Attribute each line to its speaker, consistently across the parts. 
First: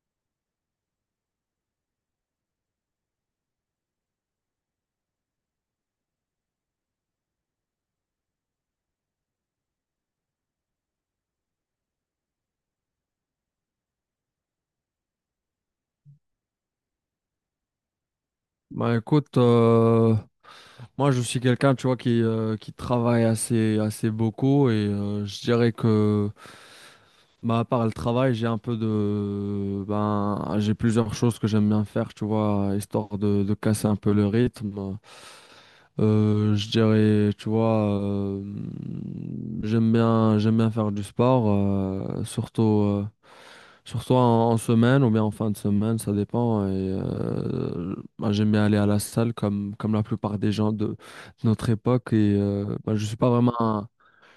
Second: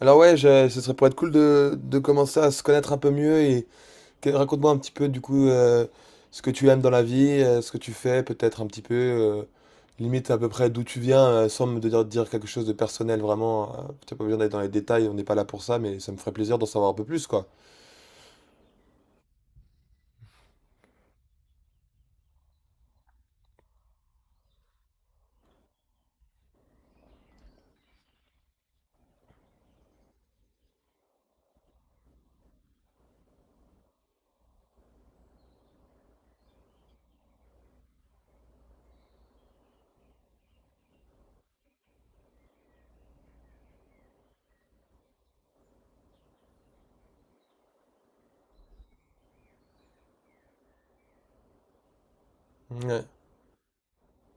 Speaker 1: Alors ouais, ce serait pour être cool de commencer à se connaître un peu mieux et raconte-moi un petit peu du coup ce que tu aimes dans la vie, ce que tu fais, peut-être un petit peu, limite à peu près d'où tu viens, sans dire quelque chose de personnel vraiment. T'as pas besoin d'aller dans les détails, on n'est pas là pour ça, mais ça me ferait plaisir d'en savoir un peu plus quoi.
Speaker 2: Bah écoute, moi je suis quelqu'un, tu vois, qui travaille assez beaucoup et je dirais que, bah, à part le travail, j'ai un peu de, ben, j'ai plusieurs choses que j'aime bien faire, tu vois, histoire de casser un peu le rythme. Je dirais, tu vois, j'aime bien faire du sport, surtout. Surtout en semaine ou bien en fin de semaine, ça dépend. Et, bah, j'aime bien aller à la salle comme la plupart des gens de notre époque. Et bah,
Speaker 1: Ouais.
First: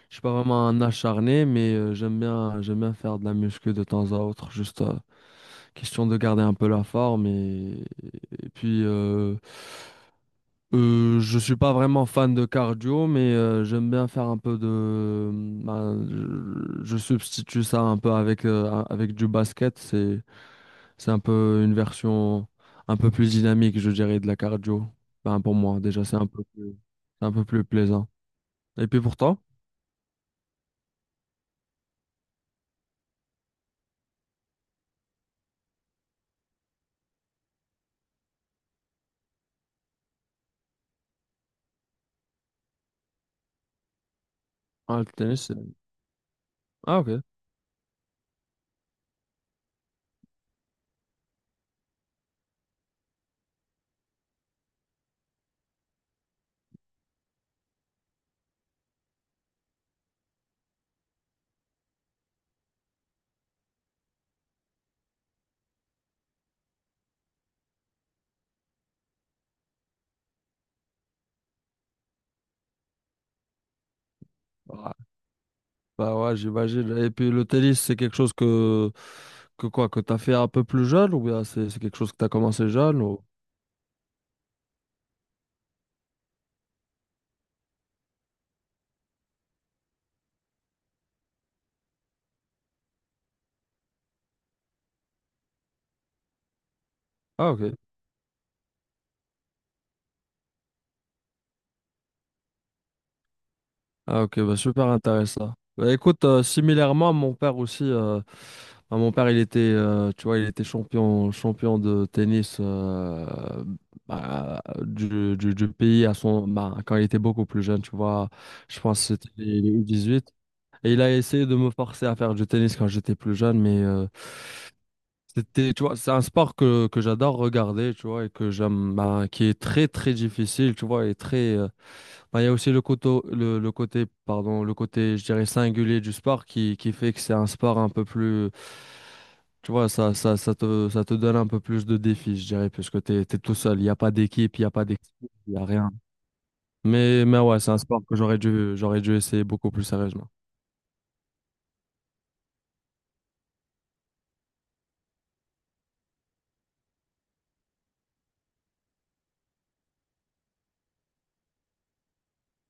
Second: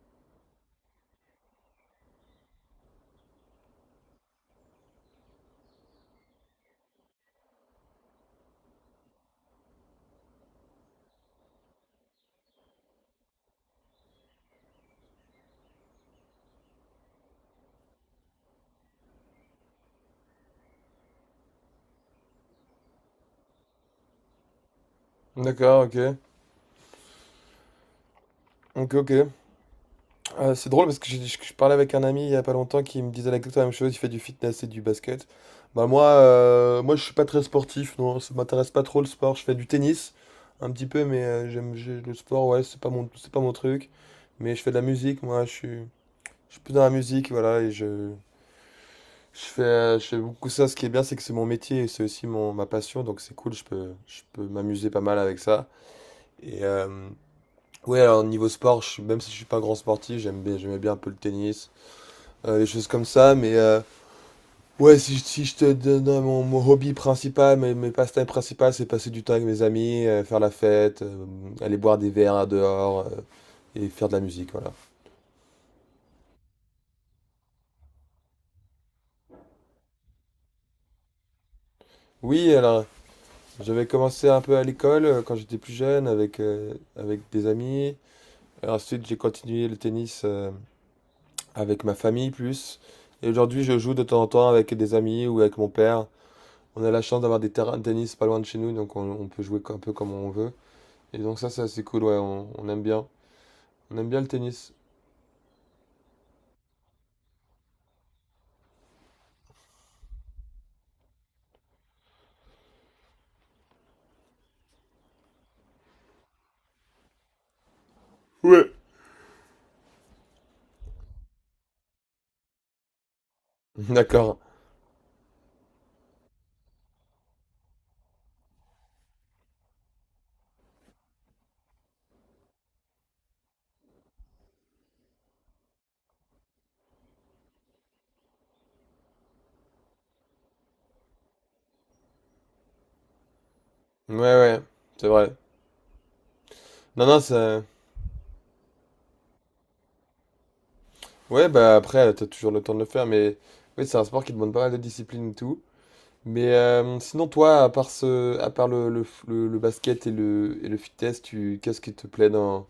Speaker 2: je suis pas vraiment un acharné, mais j'aime bien faire de la muscu de temps à autre, juste question de garder un peu la forme. Et puis, je suis pas vraiment fan de cardio, mais j'aime bien faire un peu de. Bah, je substitue ça un peu avec, avec du basket. C'est un peu une version un peu plus dynamique, je dirais, de la cardio. Ben, pour moi,
Speaker 1: D'accord,
Speaker 2: déjà,
Speaker 1: ok.
Speaker 2: c'est un peu plus plaisant. Et
Speaker 1: Ok,
Speaker 2: puis
Speaker 1: ok.
Speaker 2: pour toi?
Speaker 1: C'est drôle parce que je parlais avec un ami il y a pas longtemps qui me disait exactement la même chose, il fait du fitness et du basket. Bah moi, moi je suis pas très sportif, non, ça m'intéresse pas trop le sport, je fais du tennis un petit peu, mais le sport, ouais, c'est pas mon truc. Mais je fais de la
Speaker 2: Ah, le
Speaker 1: musique,
Speaker 2: tennis, c'est-
Speaker 1: je suis plus dans la
Speaker 2: Ah, ok.
Speaker 1: musique, voilà, je fais beaucoup ça. Ce qui est bien, c'est que c'est mon métier et c'est aussi mon, ma passion, donc c'est cool, je peux m'amuser pas mal avec ça. Et ouais, alors niveau sport, même si je suis pas un grand sportif, j'aimais bien un peu le tennis des choses comme ça. Mais ouais, si, si je te donne mon, mon hobby principal, mes passe-temps principaux, c'est passer du temps avec mes amis, faire la fête, aller boire des verres dehors et faire de la musique, voilà.
Speaker 2: Bah ouais, j'imagine. Et puis le tennis, c'est quelque chose que quoi, que t'as fait un peu plus jeune ou bien c'est quelque chose que t'as
Speaker 1: Oui,
Speaker 2: commencé
Speaker 1: alors
Speaker 2: jeune ou...
Speaker 1: j'avais commencé un peu à l'école quand j'étais plus jeune avec, avec des amis. Et ensuite, j'ai continué le tennis avec ma famille plus. Et aujourd'hui, je joue de temps en temps avec des amis ou avec mon père. On a la chance d'avoir des
Speaker 2: Ah ok.
Speaker 1: terrains de tennis pas loin de chez nous, donc on peut jouer un peu comme on veut. Et donc ça, c'est assez cool, ouais, on aime bien. On aime bien
Speaker 2: Ah
Speaker 1: le
Speaker 2: ok, bah
Speaker 1: tennis.
Speaker 2: super intéressant. Bah écoute, similairement, mon père aussi, bah, mon père il était, tu vois, il était champion de tennis bah, du pays à son, bah, quand il était beaucoup plus jeune, tu vois,
Speaker 1: Ouais.
Speaker 2: je pense que c'était les U18. Et il a essayé de me forcer à faire du tennis quand j'étais plus jeune, mais...
Speaker 1: D'accord.
Speaker 2: C'était, tu vois, c'est un sport que j'adore regarder, tu vois, et que j'aime, bah, qui est très difficile, tu vois, et très, bah, il y a aussi le côté, le côté, pardon, le côté, je dirais, singulier du sport qui fait que c'est un sport un peu plus, tu vois, ça te donne un peu plus de défis, je dirais, puisque t'es tout seul, il n'y a pas
Speaker 1: Ouais,
Speaker 2: d'équipe,
Speaker 1: ouais, c'est vrai.
Speaker 2: il n'y a rien.
Speaker 1: Non, non,
Speaker 2: Mais ouais,
Speaker 1: ça...
Speaker 2: c'est un sport que j'aurais dû essayer beaucoup plus sérieusement.
Speaker 1: Ouais, bah après, t'as toujours le temps de le faire, mais... Oui, c'est un sport qui demande pas mal de discipline et tout. Mais sinon, toi, à part à part le basket et et le fitness, tu... qu'est-ce qui te plaît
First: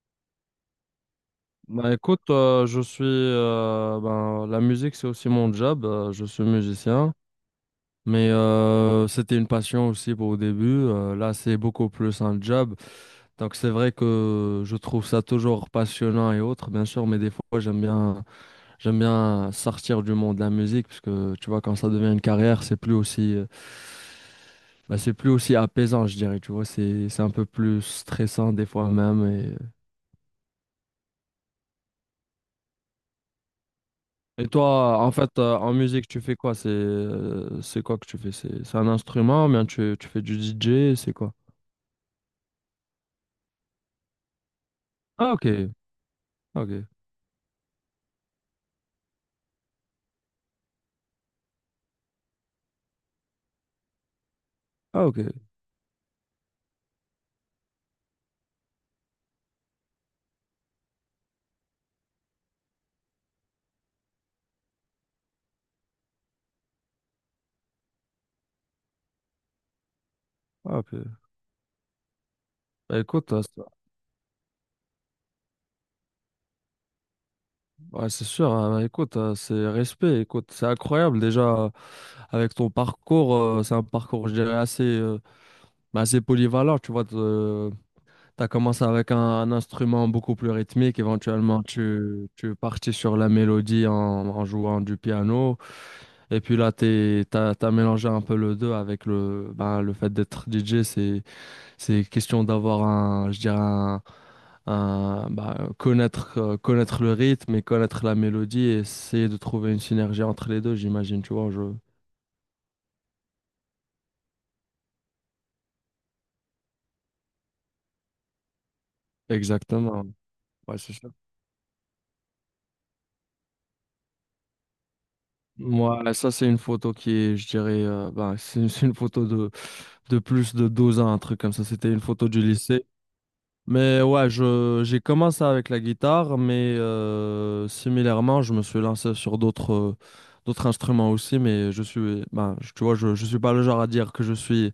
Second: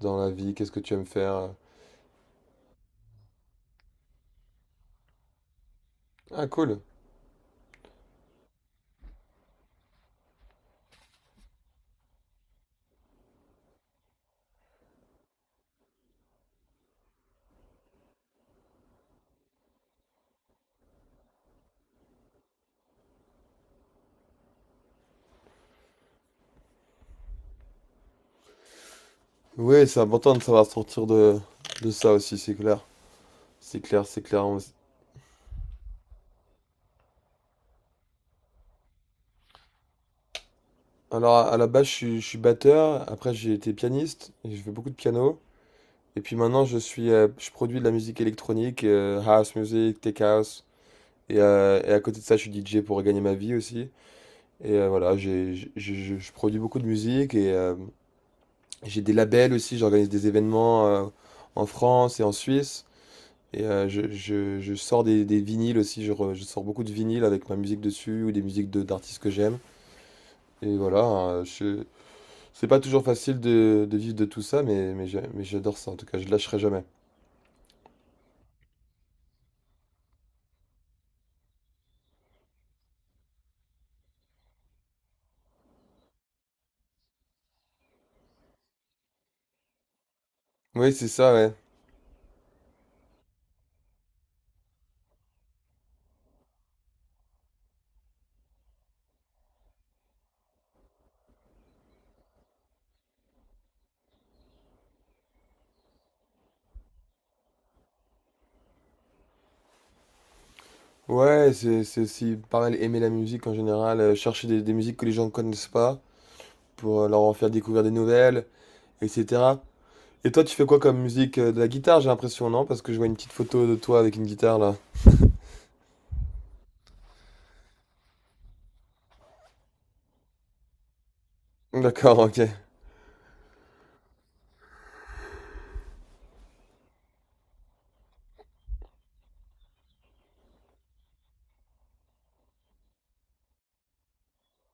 Speaker 1: dans la vie? Qu'est-ce que tu aimes faire?
Speaker 2: Bah écoute, je suis, ben, la musique, c'est aussi mon job, je suis
Speaker 1: Ah, cool.
Speaker 2: musicien. Mais c'était une passion aussi pour au début. Là, c'est beaucoup plus un job. Donc, c'est vrai que je trouve ça toujours passionnant et autres, bien sûr. Mais des fois, j'aime bien sortir du monde de la musique parce que tu vois, quand ça devient une carrière, c'est plus aussi, bah, c'est plus aussi apaisant, je dirais. Tu vois, c'est un peu plus stressant des fois même.
Speaker 1: Ouais, c'est important de savoir sortir de ça aussi, c'est clair. C'est clair, c'est clair.
Speaker 2: Et toi, en fait, en musique, tu fais quoi? C'est quoi que tu fais? C'est un instrument, ou bien tu fais du DJ, c'est quoi?
Speaker 1: Alors, à la base, je suis batteur. Après, j'ai été pianiste. J'ai fait beaucoup de
Speaker 2: Ah,
Speaker 1: piano.
Speaker 2: ok,
Speaker 1: Et puis maintenant, je
Speaker 2: ok.
Speaker 1: suis, je produis de la musique électronique, house music, tech house. Et à côté de ça, je suis DJ pour gagner ma vie aussi. Et
Speaker 2: Ah
Speaker 1: voilà,
Speaker 2: ok,
Speaker 1: je produis beaucoup de musique et j'ai des labels aussi. J'organise des événements en France et en Suisse. Et je sors des vinyles aussi. Je sors beaucoup de vinyles avec ma musique dessus ou des musiques d'artistes que j'aime. Et
Speaker 2: ah
Speaker 1: voilà,
Speaker 2: ok.
Speaker 1: hein, c'est pas
Speaker 2: Bah
Speaker 1: toujours
Speaker 2: écoute,
Speaker 1: facile
Speaker 2: c'est
Speaker 1: de vivre de tout ça, mais, mais j'adore ça, en tout cas, je lâcherai jamais.
Speaker 2: ouais, c'est sûr, hein. Bah, écoute, c'est respect, écoute, c'est incroyable déjà avec ton parcours, c'est un parcours je dirais assez, bah, assez polyvalent, tu vois, t'as commencé avec un instrument beaucoup plus
Speaker 1: Oui,
Speaker 2: rythmique,
Speaker 1: c'est ça, ouais.
Speaker 2: éventuellement tu es parti sur la mélodie en jouant du piano, et puis là t'as mélangé un peu le deux avec le, bah, le fait d'être DJ. C'est question d'avoir un, bah, connaître le rythme et connaître la mélodie et essayer de trouver une synergie entre les deux, j'imagine, tu vois,
Speaker 1: Ouais,
Speaker 2: je...
Speaker 1: c'est aussi pareil, aimer la musique en général, chercher des musiques que les gens ne connaissent pas, pour leur en faire découvrir des nouvelles, etc.
Speaker 2: Exactement.
Speaker 1: Et toi, tu fais quoi
Speaker 2: Ouais, c'est
Speaker 1: comme
Speaker 2: ça.
Speaker 1: musique? De la guitare, j'ai l'impression, non? Parce que je vois une petite photo de toi avec une guitare, là.
Speaker 2: Moi, ça, c'est une photo qui est, je dirais, bah, c'est une photo de plus de 12 ans, un truc comme ça. C'était une
Speaker 1: D'accord,
Speaker 2: photo
Speaker 1: ok.
Speaker 2: du lycée. Mais ouais, j'ai commencé avec la guitare, mais similairement, je me suis lancé sur d'autres d'autres instruments aussi, mais je suis, tu vois, je suis pas le genre à dire que je suis,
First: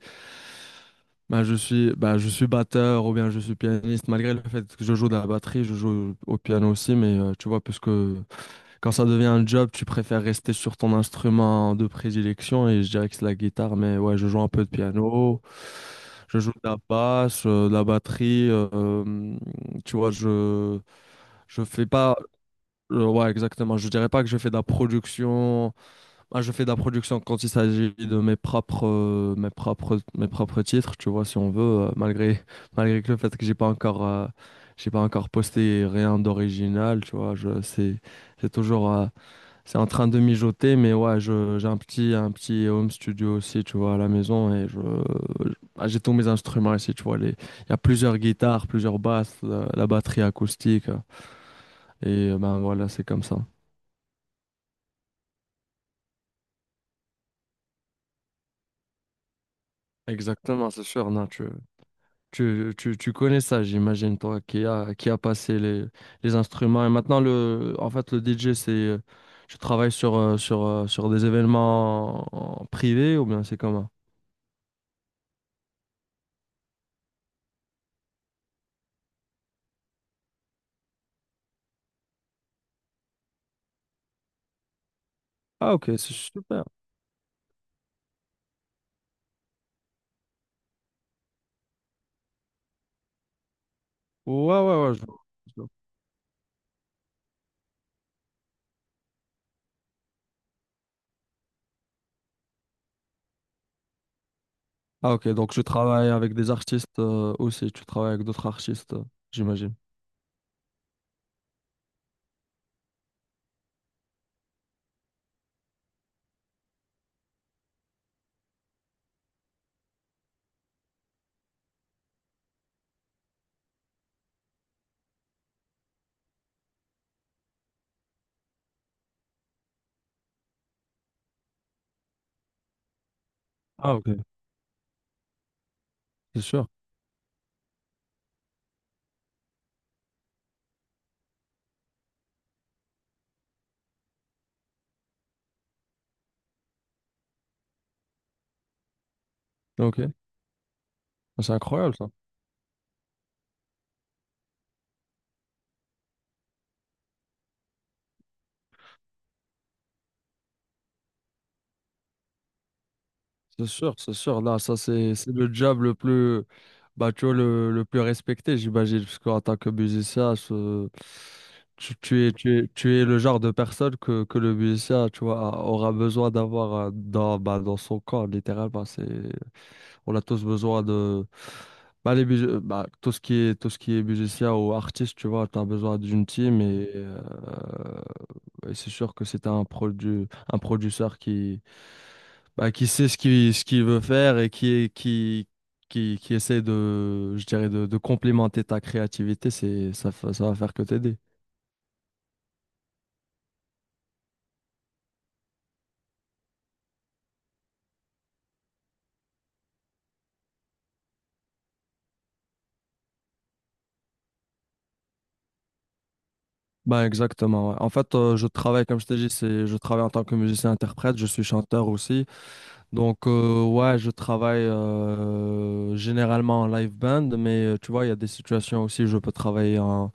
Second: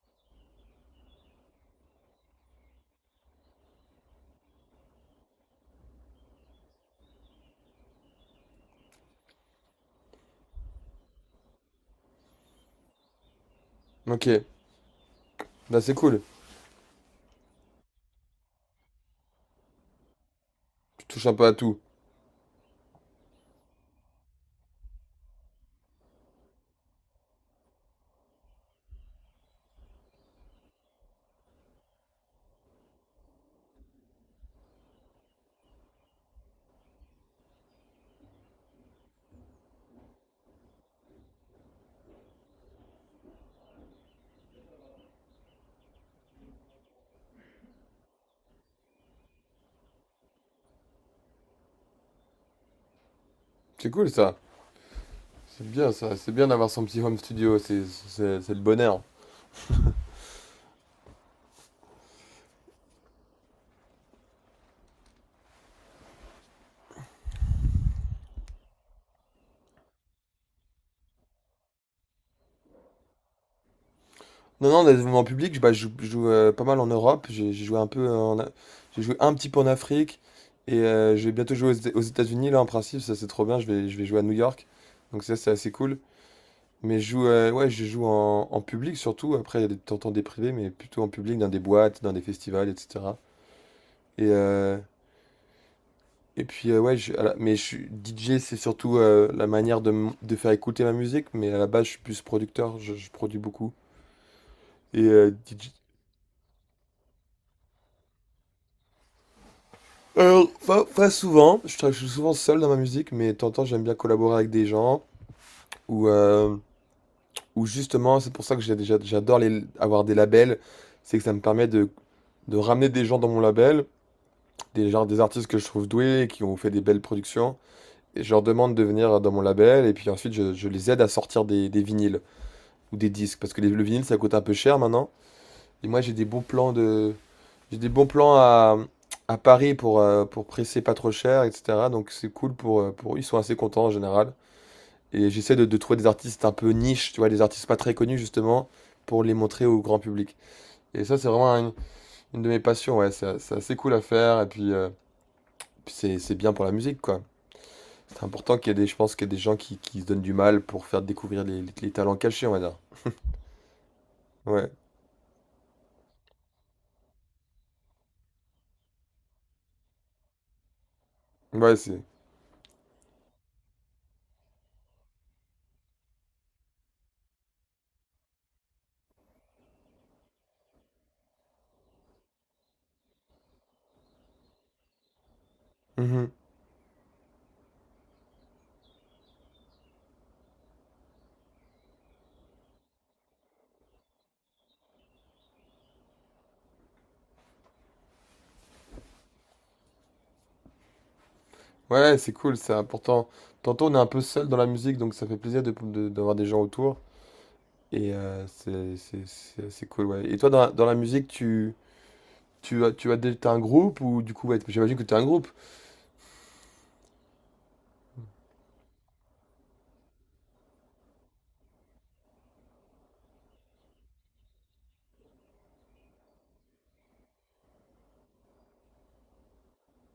Speaker 2: je suis batteur ou bien je suis pianiste, malgré le fait que je joue de la batterie, je joue au piano aussi, mais tu vois, puisque quand ça devient un job, tu préfères rester sur ton instrument de prédilection et je dirais que c'est la guitare, mais ouais, je joue
Speaker 1: Ok.
Speaker 2: un peu de piano,
Speaker 1: Bah, c'est cool.
Speaker 2: je joue de la basse, de la batterie, tu vois,
Speaker 1: Tu touches un peu à
Speaker 2: je
Speaker 1: tout.
Speaker 2: fais pas ouais, exactement, je dirais pas que je fais de la production. Je fais de la production quand il s'agit de mes propres mes propres titres, tu vois, si on veut malgré malgré que le fait que j'ai pas encore posté rien d'original, tu vois, je c'est toujours c'est en train de mijoter, mais ouais, un petit home studio aussi, tu vois, à la maison. Et j'ai tous mes instruments ici, tu vois. Il y a plusieurs guitares, plusieurs basses, la batterie acoustique. Et ben voilà, c'est comme ça.
Speaker 1: C'est cool, ça. C'est bien, ça. C'est bien d'avoir son petit home studio, c'est le bonheur.
Speaker 2: Exactement, c'est sûr. Non, tu connais ça, j'imagine, toi, qui a passé les instruments. Et maintenant, en fait, le DJ, tu travailles sur des événements en privés ou bien c'est comment?
Speaker 1: Non, non, dans les mouvements publics, bah, je joue, pas mal en Europe. J'ai joué un peu j'ai joué un petit peu en Afrique et je vais bientôt jouer aux États-Unis là en principe. Ça c'est trop bien. Je vais jouer à New York. Donc ça c'est assez
Speaker 2: Ah, ok,
Speaker 1: cool.
Speaker 2: c'est super.
Speaker 1: Mais je joue, ouais, je joue en public surtout. Après, il y a t'entends des privés, mais plutôt en public, dans des boîtes, dans des festivals, etc. Et,
Speaker 2: Ouais,
Speaker 1: euh,
Speaker 2: ouais. Je-
Speaker 1: et puis ouais, mais je suis DJ, c'est surtout la manière de faire écouter ma musique. Mais à la base, je suis plus producteur. Je produis beaucoup. Et
Speaker 2: Ah ok, donc je travaille avec des artistes aussi, tu travailles avec d'autres artistes, j'imagine.
Speaker 1: alors, pas souvent. Je suis souvent seul dans ma musique, mais de temps en temps, j'aime bien collaborer avec des gens. Ou, euh, ou justement, c'est pour ça que j'adore avoir des labels. C'est que ça me permet de ramener des gens dans mon label, des, genre, des artistes que je trouve doués, qui ont fait des belles productions. Et je leur demande de venir dans mon label, et puis ensuite, je les aide à sortir des vinyles ou des disques. Parce que le
Speaker 2: Ah
Speaker 1: vinyle,
Speaker 2: ok,
Speaker 1: ça coûte un peu cher maintenant. Et moi,
Speaker 2: c'est sûr.
Speaker 1: j'ai des bons plans à Paris pour presser pas trop cher, etc. Donc c'est cool pour... Ils sont assez contents en général. Et j'essaie de trouver des artistes un peu niche, tu vois, des artistes pas très connus justement, pour les montrer au grand
Speaker 2: Ok,
Speaker 1: public. Et ça, c'est
Speaker 2: ah,
Speaker 1: vraiment
Speaker 2: c'est incroyable ça.
Speaker 1: une de mes passions, ouais. C'est assez cool à faire, et puis, c'est bien pour la musique, quoi. C'est important qu'il y ait des, je pense qu'il y ait des gens qui se donnent du mal pour faire découvrir les talents cachés, on va dire.
Speaker 2: C'est sûr, c'est sûr. Là,
Speaker 1: Ouais,
Speaker 2: ça c'est le job le plus, bah, tu vois, le plus respecté, j'imagine, parce qu'en tant que musicien,
Speaker 1: ouais, c'est...
Speaker 2: tu es le genre de personne que le musicien, tu vois, aura besoin d'avoir dans, bah, dans son corps, littéralement. C'est on a tous besoin de bah, tout ce qui est musicien ou artiste, tu vois, tu as besoin d'une
Speaker 1: Mhm.
Speaker 2: team et c'est sûr que c'est un produ un producteur qui bah, qui sait ce qu'il veut faire et qui est qui essaie de je dirais de complémenter ta créativité, ça va faire que t'aider.
Speaker 1: Ouais, ouais, c'est cool, c'est important. Tantôt, on est un peu seul dans la musique, donc ça fait plaisir d'avoir des gens autour. Et c'est assez cool, ouais. Et toi, dans la musique, tu as des, t'as un groupe ou du coup, ouais, j'imagine que tu as un groupe.
Speaker 2: Bah exactement. Ouais. En fait, je travaille comme je t'ai dit, c'est je travaille en tant que musicien interprète, je suis chanteur aussi. Donc, ouais, je travaille généralement en live band, mais tu vois, il y a des situations aussi où je peux travailler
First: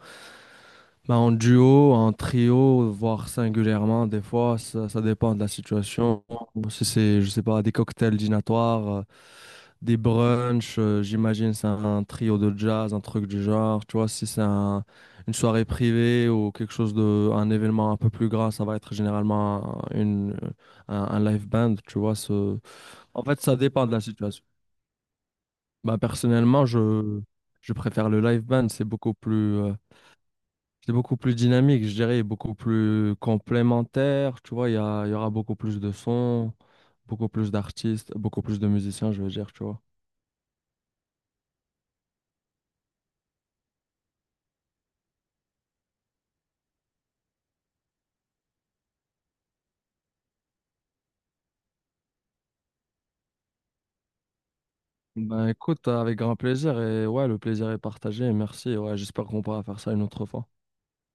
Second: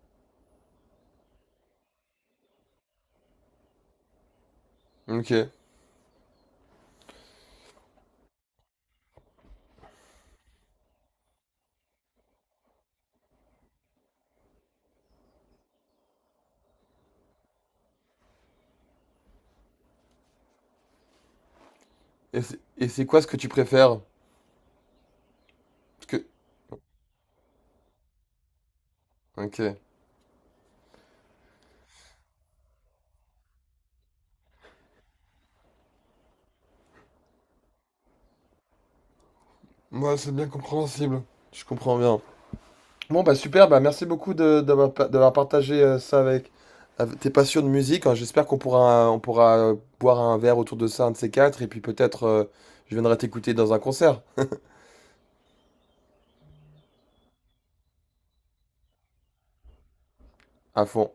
Speaker 2: bah, en duo, en trio, voire singulièrement. Des fois, ça
Speaker 1: Ok.
Speaker 2: dépend de la situation. Si c'est, je sais pas, des cocktails dînatoires, des brunchs, j'imagine c'est un trio de jazz, un truc du genre. Tu vois, si c'est un- une soirée privée ou quelque chose de, un événement un peu plus grand, ça va être généralement un live band, tu vois, ce.
Speaker 1: Et c'est quoi
Speaker 2: En
Speaker 1: ce que
Speaker 2: fait,
Speaker 1: tu
Speaker 2: ça dépend de
Speaker 1: préfères?
Speaker 2: la situation. Bah,
Speaker 1: Parce que...
Speaker 2: personnellement, je préfère le live band.
Speaker 1: Ok.
Speaker 2: C'est beaucoup plus dynamique, je dirais, beaucoup plus complémentaire. Tu vois, il y aura beaucoup plus de sons, beaucoup plus d'artistes, beaucoup plus de musiciens, je veux dire, tu vois.
Speaker 1: Moi, c'est bien compréhensible. Je comprends bien. Bon, bah super, bah merci beaucoup d'avoir, d'avoir partagé ça avec, avec tes passions de musique. Hein. J'espère qu'on pourra, on pourra boire un verre autour de ça, un de ces quatre, et puis peut-être je viendrai t'écouter dans un concert
Speaker 2: Ben écoute, avec grand plaisir. Et ouais, le plaisir est partagé. Merci. Ouais, j'espère qu'on pourra faire ça une autre fois.
Speaker 1: à fond.